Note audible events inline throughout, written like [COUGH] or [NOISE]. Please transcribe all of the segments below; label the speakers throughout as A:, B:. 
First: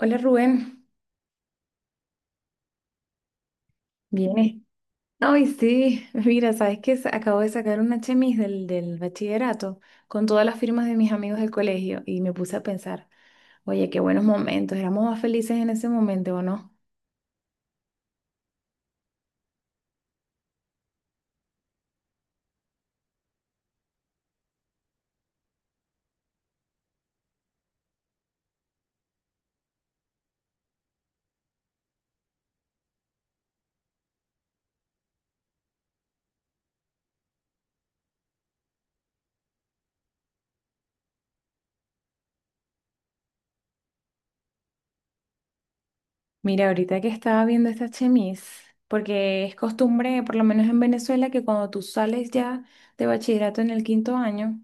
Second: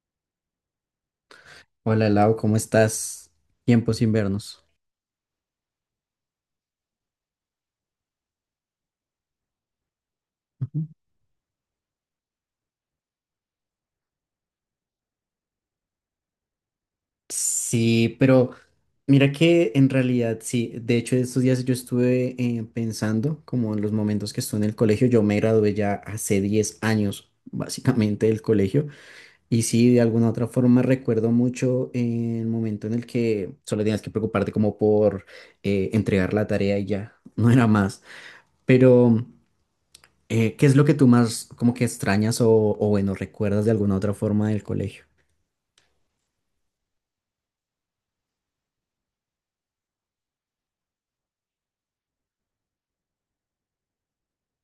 A: Hola Rubén,
B: Hola Lau, ¿cómo estás? Tiempo sin
A: ¿vienes?
B: vernos.
A: Ay, sí, [LAUGHS] mira, sabes que acabo de sacar una chemis del bachillerato con todas las firmas
B: Ujú.
A: de mis amigos del colegio y me puse a pensar, oye, qué buenos momentos, éramos más felices en ese momento, ¿o no?
B: Sí, pero mira que en realidad sí. De hecho, estos días yo estuve pensando como en los momentos que estuve en el colegio. Yo me gradué ya hace 10 años, básicamente, del colegio. Y sí, de alguna otra forma recuerdo mucho el momento en el que solo tenías que preocuparte como por entregar la tarea y ya, no era más. Pero. ¿Qué es lo que tú más como que extrañas o bueno, recuerdas de alguna otra forma del colegio?
A: Mira, ahorita que estaba viendo esta chemis, porque es costumbre, por lo menos en Venezuela, que cuando tú sales ya de bachillerato en el quinto año.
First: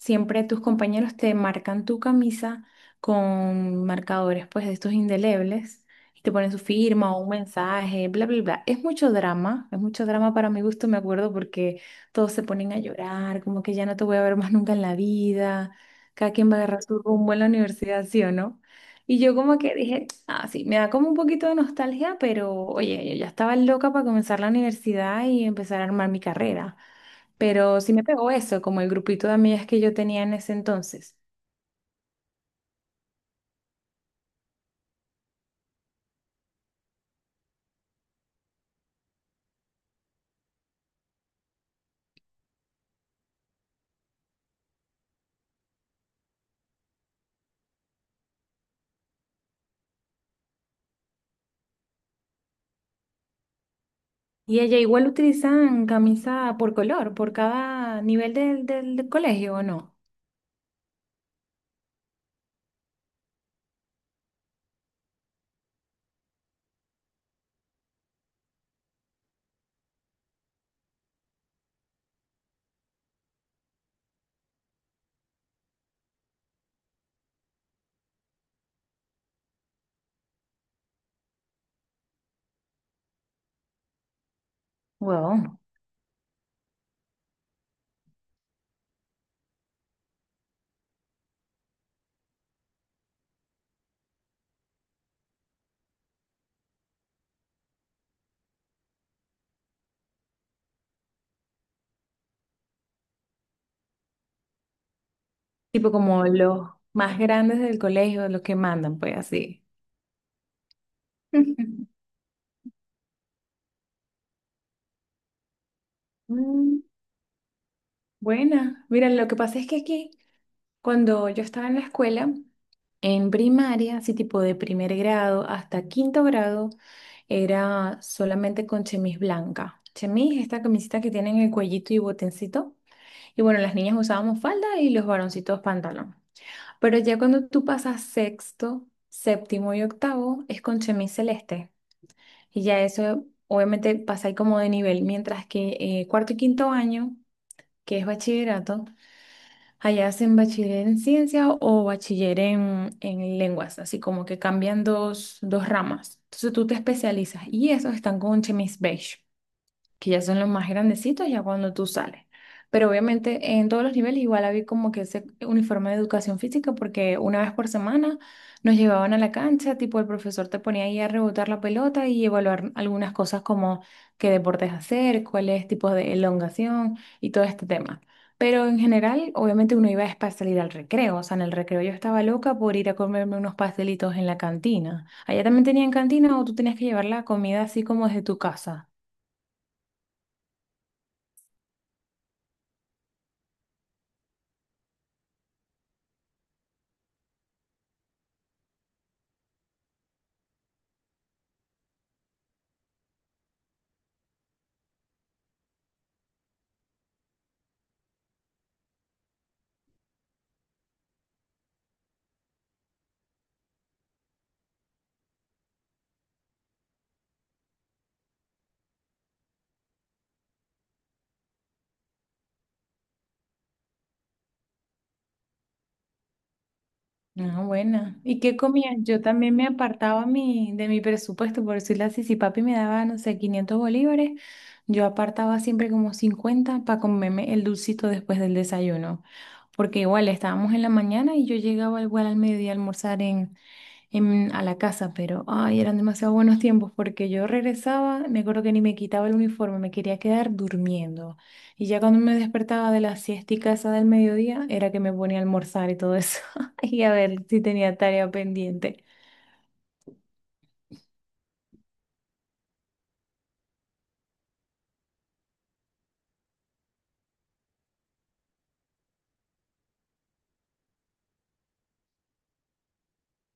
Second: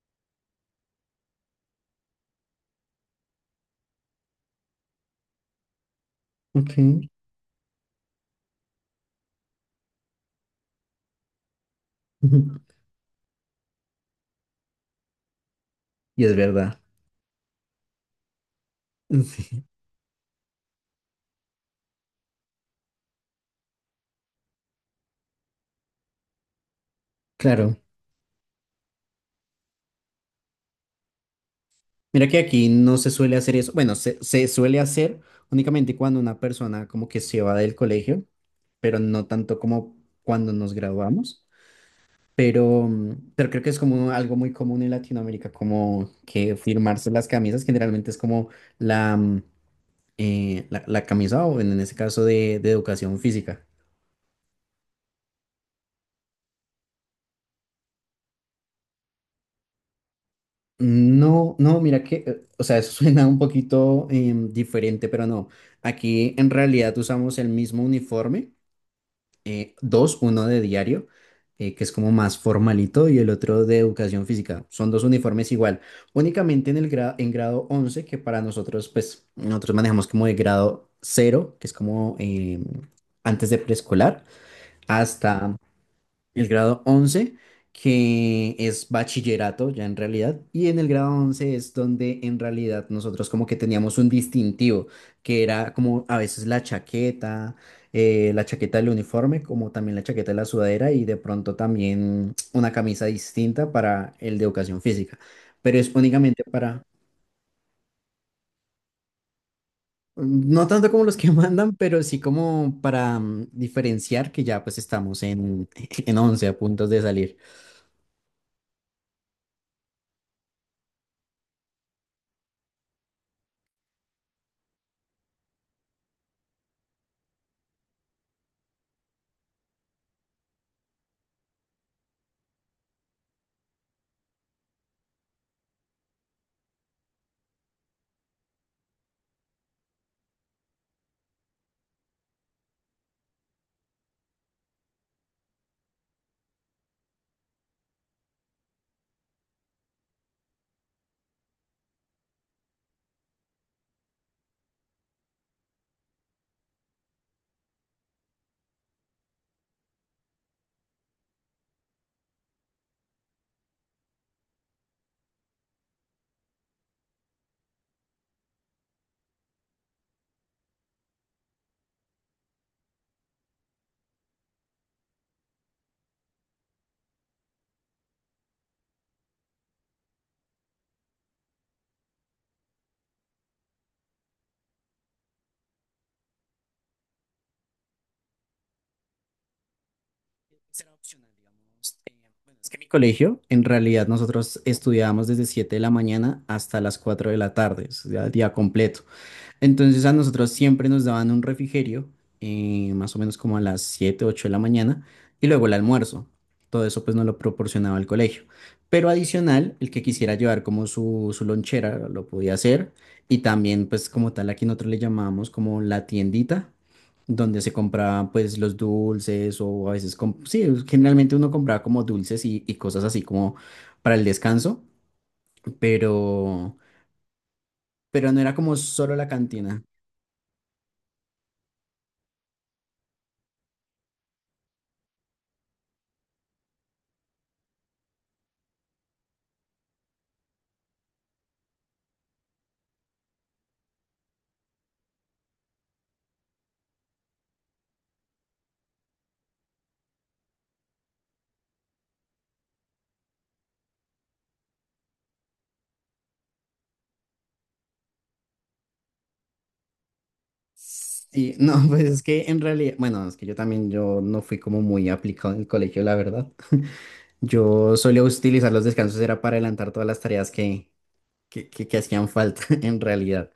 A: Siempre tus compañeros te marcan tu camisa con marcadores, pues, de estos indelebles y te ponen su
B: Ok.
A: firma o un mensaje, bla, bla, bla. Es mucho drama para mi gusto, me acuerdo, porque todos se ponen a
B: [LAUGHS]
A: llorar, como que ya no te voy a ver más nunca en la vida.
B: Y
A: Cada
B: es
A: quien va a
B: verdad.
A: agarrar su rumbo en la universidad, ¿sí o no? Y yo como
B: Sí,
A: que dije, ah, sí, me da como un poquito de nostalgia, pero oye, yo ya estaba loca para comenzar la universidad y empezar a armar mi carrera.
B: claro.
A: Pero sí me pegó eso, como el grupito de amigas que yo tenía en ese entonces.
B: Mira que aquí no se suele hacer eso. Bueno, se suele hacer únicamente cuando una persona como que se va del colegio, pero no tanto como cuando nos graduamos. Pero creo que es como algo muy común en Latinoamérica, como que firmarse las camisas. Generalmente es como la, mm, la camisa o en ese caso de educación física.
A: Y ella igual utilizan camisa por color, por cada nivel del colegio, ¿o no?
B: No, no, mira que, o sea, eso [LAUGHS] suena un poquito diferente, pero no. Aquí en realidad usamos el mismo uniforme, dos, uno de diario, que es como más formalito, y el otro de educación física. Son dos uniformes igual, únicamente en grado 11, que para nosotros, pues, nosotros manejamos como de grado cero, que es como antes de preescolar, hasta
A: Wow.
B: el grado 11, que es bachillerato ya en realidad, y en el grado 11 es donde en realidad nosotros como que teníamos un distintivo, que era como a veces la chaqueta del uniforme, como también la chaqueta de la sudadera y de pronto también una camisa distinta para el de educación física, pero
A: Tipo
B: es
A: como
B: únicamente
A: los
B: para.
A: más grandes del colegio, los que mandan, pues así.
B: No tanto como los que [LAUGHS] mandan, pero
A: [LAUGHS]
B: sí como para diferenciar que ya pues estamos en, [LAUGHS] en 11 a
A: Mm,
B: puntos de salir.
A: buena. Mira, lo que pasa es que aquí. Cuando yo estaba en la escuela, en primaria, así tipo de primer grado hasta quinto grado, era solamente con chemis blanca. Chemis, esta camisita que tienen el cuellito y botoncito. Y bueno, las niñas usábamos falda y los varoncitos pantalón. Pero ya cuando tú pasas sexto, séptimo y octavo, es con chemis celeste. Y ya eso, obviamente, pasa ahí como de nivel. Mientras que cuarto y quinto año, que es bachillerato, allá hacen bachiller en ciencia o bachiller en lenguas, así como que cambian dos ramas. Entonces tú te especializas y esos están con un chemis beige que ya son los más grandecitos, ya cuando tú sales. Pero obviamente en todos los niveles igual había como que ese uniforme de educación física porque una vez por semana nos llevaban a la cancha, tipo el profesor te ponía ahí a rebotar la pelota y evaluar algunas cosas como qué deportes hacer, cuáles tipos de elongación y todo este tema. Pero en general, obviamente uno iba es para salir al recreo, o sea, en el recreo yo estaba loca por ir a comerme unos pastelitos en la cantina. ¿Allá también tenían cantina o tú tenías que llevar la comida así como desde tu casa?
B: Será opcional, digamos. Bueno, es que mi colegio, en realidad, nosotros estudiábamos desde 7 de la mañana hasta las 4 de la tarde, o sea, día completo. Entonces a nosotros siempre nos daban un refrigerio, más o menos como a las 7 8 de la mañana, y luego el almuerzo. Todo eso pues nos lo proporcionaba el colegio. Pero adicional, el que quisiera llevar como su lonchera lo podía hacer. Y también pues como tal aquí nosotros le llamábamos como la tiendita, donde se compraban pues los dulces o a veces, sí, generalmente uno compraba como dulces y cosas así como para el descanso, pero,
A: Ah, buena.
B: pero no
A: ¿Y
B: era
A: qué
B: como
A: comías?
B: solo
A: Yo
B: la
A: también me
B: cantina.
A: apartaba mi, de mi presupuesto, por decirlo así, si papi me daba, no sé, 500 bolívares, yo apartaba siempre como 50 para comerme el dulcito después del desayuno, porque igual estábamos en la mañana y yo llegaba igual al mediodía a almorzar a la casa, pero ay, eran demasiado buenos tiempos porque yo regresaba, me acuerdo que ni me quitaba el uniforme, me quería quedar durmiendo. Y ya cuando me despertaba de la siestica esa del mediodía, era que me ponía a almorzar y todo eso, [LAUGHS] y a ver si tenía tarea pendiente.
B: Sí, no, [LAUGHS] pues es que en realidad, bueno, es que yo también, yo no fui como muy aplicado en el colegio, la verdad. [LAUGHS] Yo solía utilizar los descansos, era para adelantar todas las tareas que hacían falta [LAUGHS] en realidad.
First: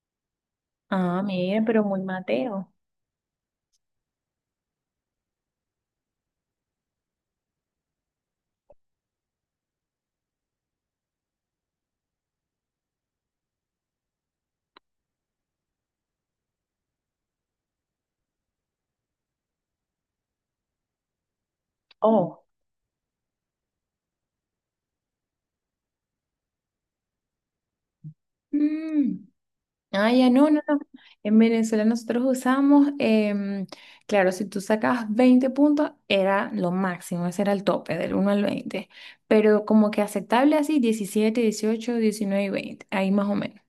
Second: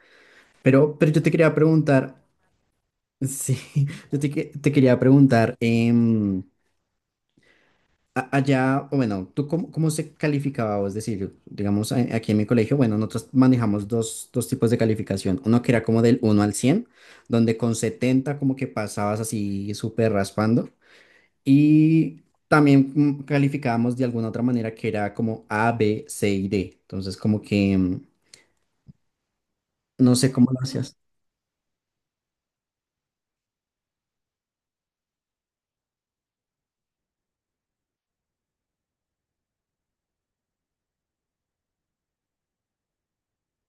B: Pero
A: Ah,
B: yo te quería
A: mira, pero muy
B: preguntar,
A: Mateo.
B: sí, [LAUGHS] te quería preguntar, allá, o bueno, ¿tú cómo, se calificaba? O es decir, digamos, aquí en mi colegio, bueno, nosotros manejamos dos tipos de calificación. Uno que era como del 1 al 100, donde con 70 como que pasabas así súper raspando. Y
A: Oh.
B: también calificábamos de alguna otra manera, que era como A, B, C y D. Entonces, como que
A: Mm. Ah,
B: no
A: ya
B: sé
A: no,
B: cómo lo
A: no, no.
B: hacías.
A: En Venezuela nosotros usamos, claro, si tú sacabas 20 puntos, era lo máximo, ese era el tope, del uno al 20. Pero como que aceptable así, 17, 18, 19 y 20 ahí más o menos.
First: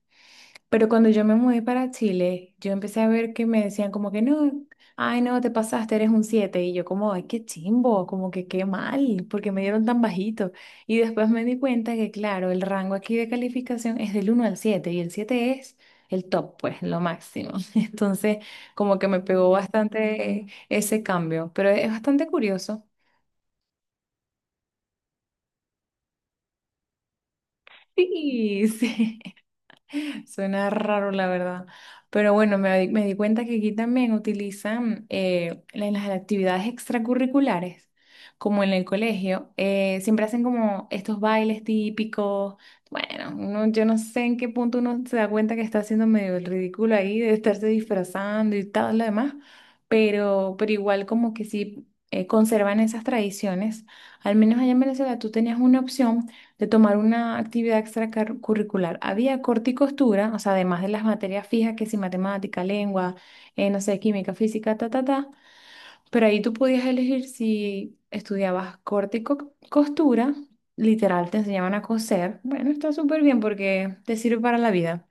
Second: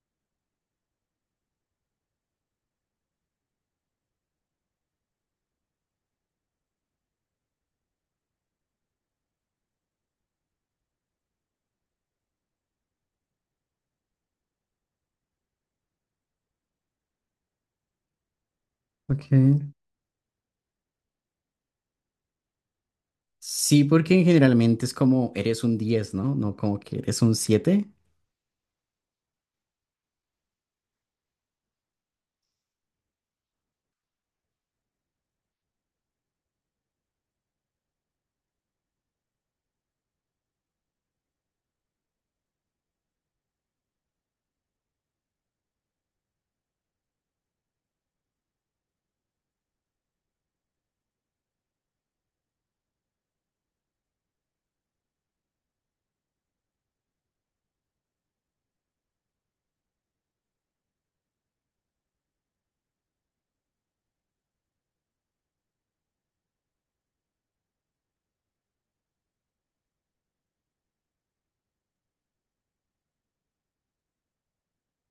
A: Pero cuando yo me mudé para Chile, yo empecé a ver que me decían como que no, ay no, te pasaste, eres un siete. Y yo como, ay, qué chimbo, como que qué mal, porque me dieron tan bajito. Y después me di cuenta que, claro, el rango aquí de calificación es del uno al 7 y el 7 es el top, pues, lo máximo. [LAUGHS] Entonces, como que me
B: Ok.
A: pegó bastante ese cambio, pero es bastante curioso.
B: Sí, porque generalmente es como eres un 10, ¿no? No como que eres un 7.
A: Sí, [LAUGHS] sí. [LAUGHS] Suena raro, la verdad. Pero bueno, me di cuenta que aquí también utilizan en las actividades extracurriculares, como en el colegio, siempre hacen como estos bailes típicos. Bueno, yo no sé en qué punto uno se da cuenta que está haciendo medio el ridículo ahí de estarse disfrazando y todo lo demás, pero igual como que sí conservan esas tradiciones. Al menos allá en Venezuela tú tenías una opción de tomar una actividad extracurricular. Había corte y costura, o sea, además de las materias fijas, que si matemática, lengua, no sé, química, física, ta, ta, ta, pero ahí tú podías elegir si estudiabas corte y costura, literal, te enseñaban a coser. Bueno, está súper bien porque te sirve para la vida.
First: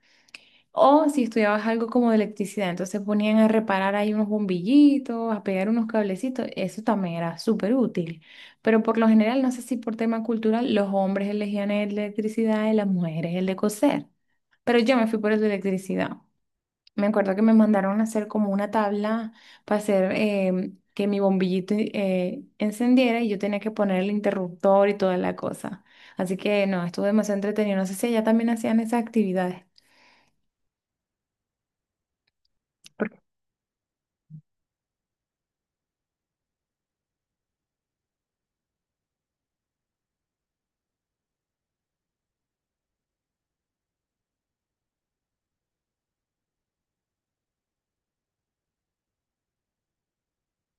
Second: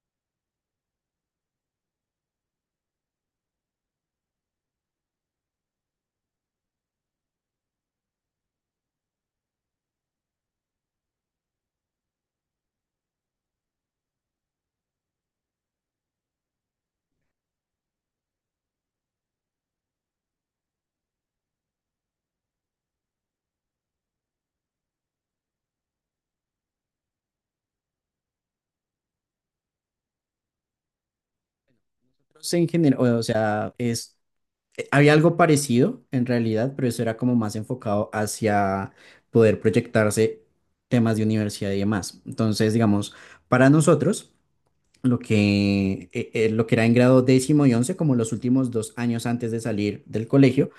A: O si estudiabas algo como de electricidad, entonces ponían a reparar ahí unos bombillitos, a pegar unos cablecitos, eso también era súper útil. Pero por lo general, no sé si por tema cultural, los hombres elegían el de electricidad y las mujeres el de coser. Pero yo me fui por el de electricidad. Me acuerdo que me mandaron a hacer como una tabla para hacer que mi bombillito encendiera y yo tenía que poner el interruptor y toda la cosa. Así que no, estuvo demasiado entretenido. No sé si allá también hacían esas actividades.
B: No sé, en general,
A: Porque-
B: o sea, es Había algo parecido en realidad, pero eso era como más enfocado hacia poder proyectarse temas de universidad y demás. Entonces, digamos, para nosotros, lo que era en grado 10.º y once, como los últimos 2 años antes de salir del colegio,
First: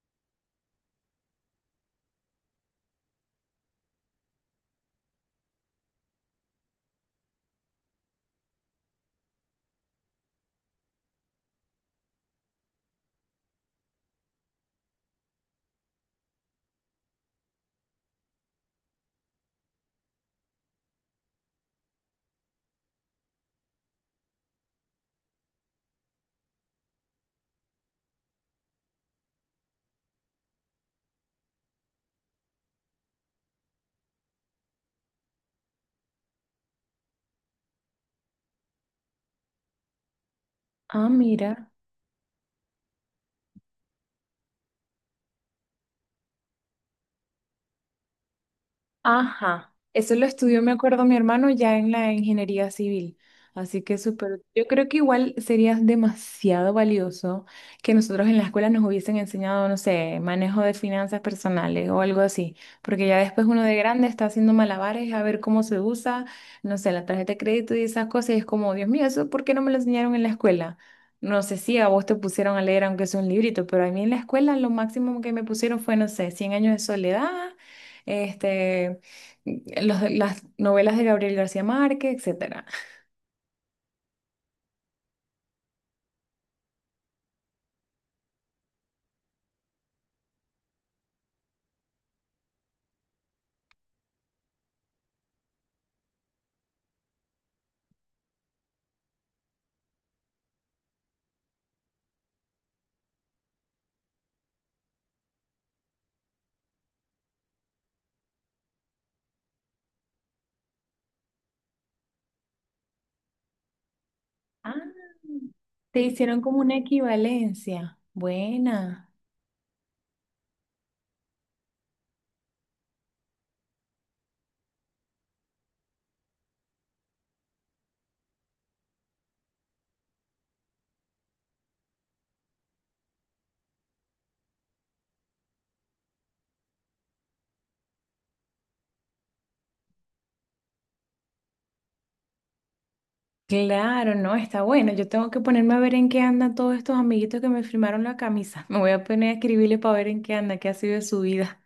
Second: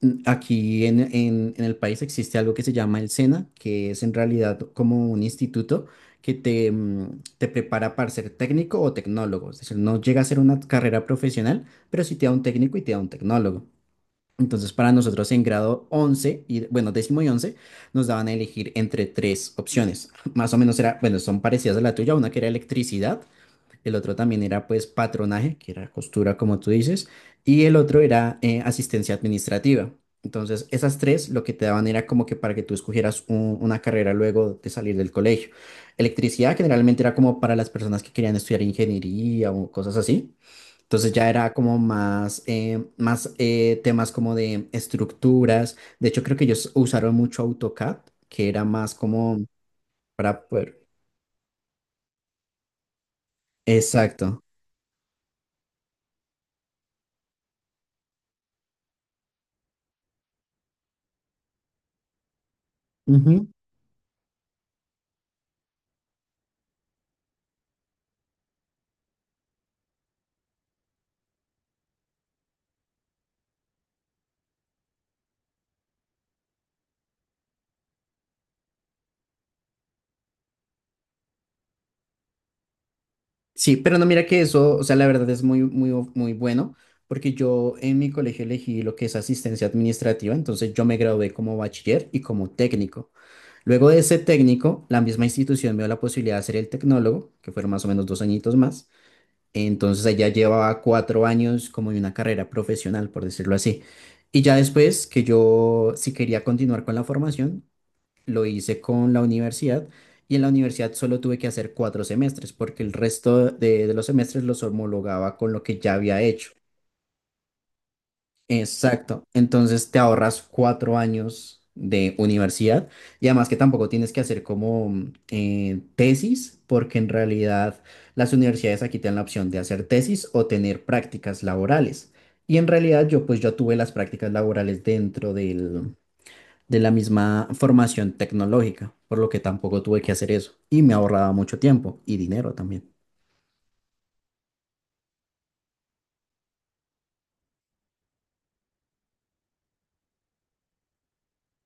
B: aquí en el país existe algo que se llama el SENA, que es en realidad como un instituto que te prepara para ser técnico o tecnólogo. Es decir, no llega a ser una carrera profesional, pero sí te da un técnico y te da un tecnólogo. Entonces, para nosotros en grado 11 y, bueno, décimo y 11 nos daban a elegir entre tres opciones. [LAUGHS] Más o menos era, bueno, son parecidas a la tuya, una que era electricidad, el otro también era pues patronaje, que era costura, como tú dices, y el otro era asistencia administrativa. Entonces, esas tres lo que te daban era como que para que tú escogieras una carrera luego de salir del colegio. Electricidad generalmente era como para las personas que querían estudiar ingeniería o cosas así.
A: Ah,
B: Entonces ya era
A: mira.
B: como más temas como de estructuras. De hecho, creo que ellos usaron mucho AutoCAD, que era más como
A: Ajá, eso lo
B: para
A: estudió, me
B: poder.
A: acuerdo, mi hermano ya en la ingeniería civil. Así que
B: Exacto.
A: súper, yo creo que igual sería demasiado valioso que nosotros en la escuela nos hubiesen enseñado, no sé, manejo de finanzas personales o algo así, porque ya
B: Ujú.
A: después uno de grande está haciendo malabares a ver cómo se usa, no sé, la tarjeta de crédito y esas cosas, y es como, Dios mío, ¿eso por qué no me lo enseñaron en la escuela? No sé si a vos te pusieron a leer aunque sea un librito, pero a mí en la escuela lo máximo que me pusieron fue, no sé, Cien años de soledad. Este, las novelas de Gabriel García Márquez, etcétera.
B: Sí, pero no, mira que eso, o sea, la verdad es muy, muy, muy bueno, porque yo en mi colegio elegí lo que es asistencia administrativa, entonces yo me gradué como bachiller y como técnico. Luego de ese técnico, la misma institución me dio la posibilidad de hacer el tecnólogo, que fueron más o menos 2 añitos más. Entonces allá llevaba 4 años como de una carrera profesional, por decirlo así. Y ya después que yo, si quería continuar con la formación, lo hice con la universidad, y en la universidad solo tuve que hacer 4 semestres porque el resto de los semestres los
A: Ah,
B: homologaba con lo que ya
A: te
B: había
A: hicieron
B: hecho.
A: como una equivalencia. Buena.
B: Exacto. Entonces te ahorras 4 años de universidad, y además que tampoco tienes que hacer como tesis, porque en realidad las universidades aquí te dan la opción de hacer tesis o tener prácticas laborales. Y en realidad yo pues yo tuve las prácticas laborales dentro del, de la misma formación tecnológica, por lo que tampoco tuve que hacer eso, y me ahorraba mucho tiempo y dinero también.
A: Claro, no, está bueno. Yo tengo que ponerme a ver en qué andan todos estos amiguitos que me firmaron la camisa. Me voy a poner a escribirle para ver en qué anda, qué ha sido de su vida.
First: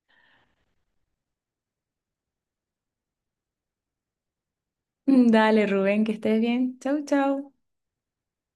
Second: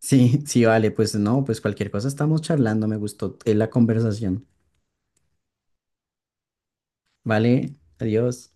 B: Sí, [LAUGHS] sí, vale, pues no, pues cualquier cosa estamos charlando, me gustó la conversación.
A: [LAUGHS] Dale, Rubén, que estés bien. Chau, chau.
B: Vale, adiós.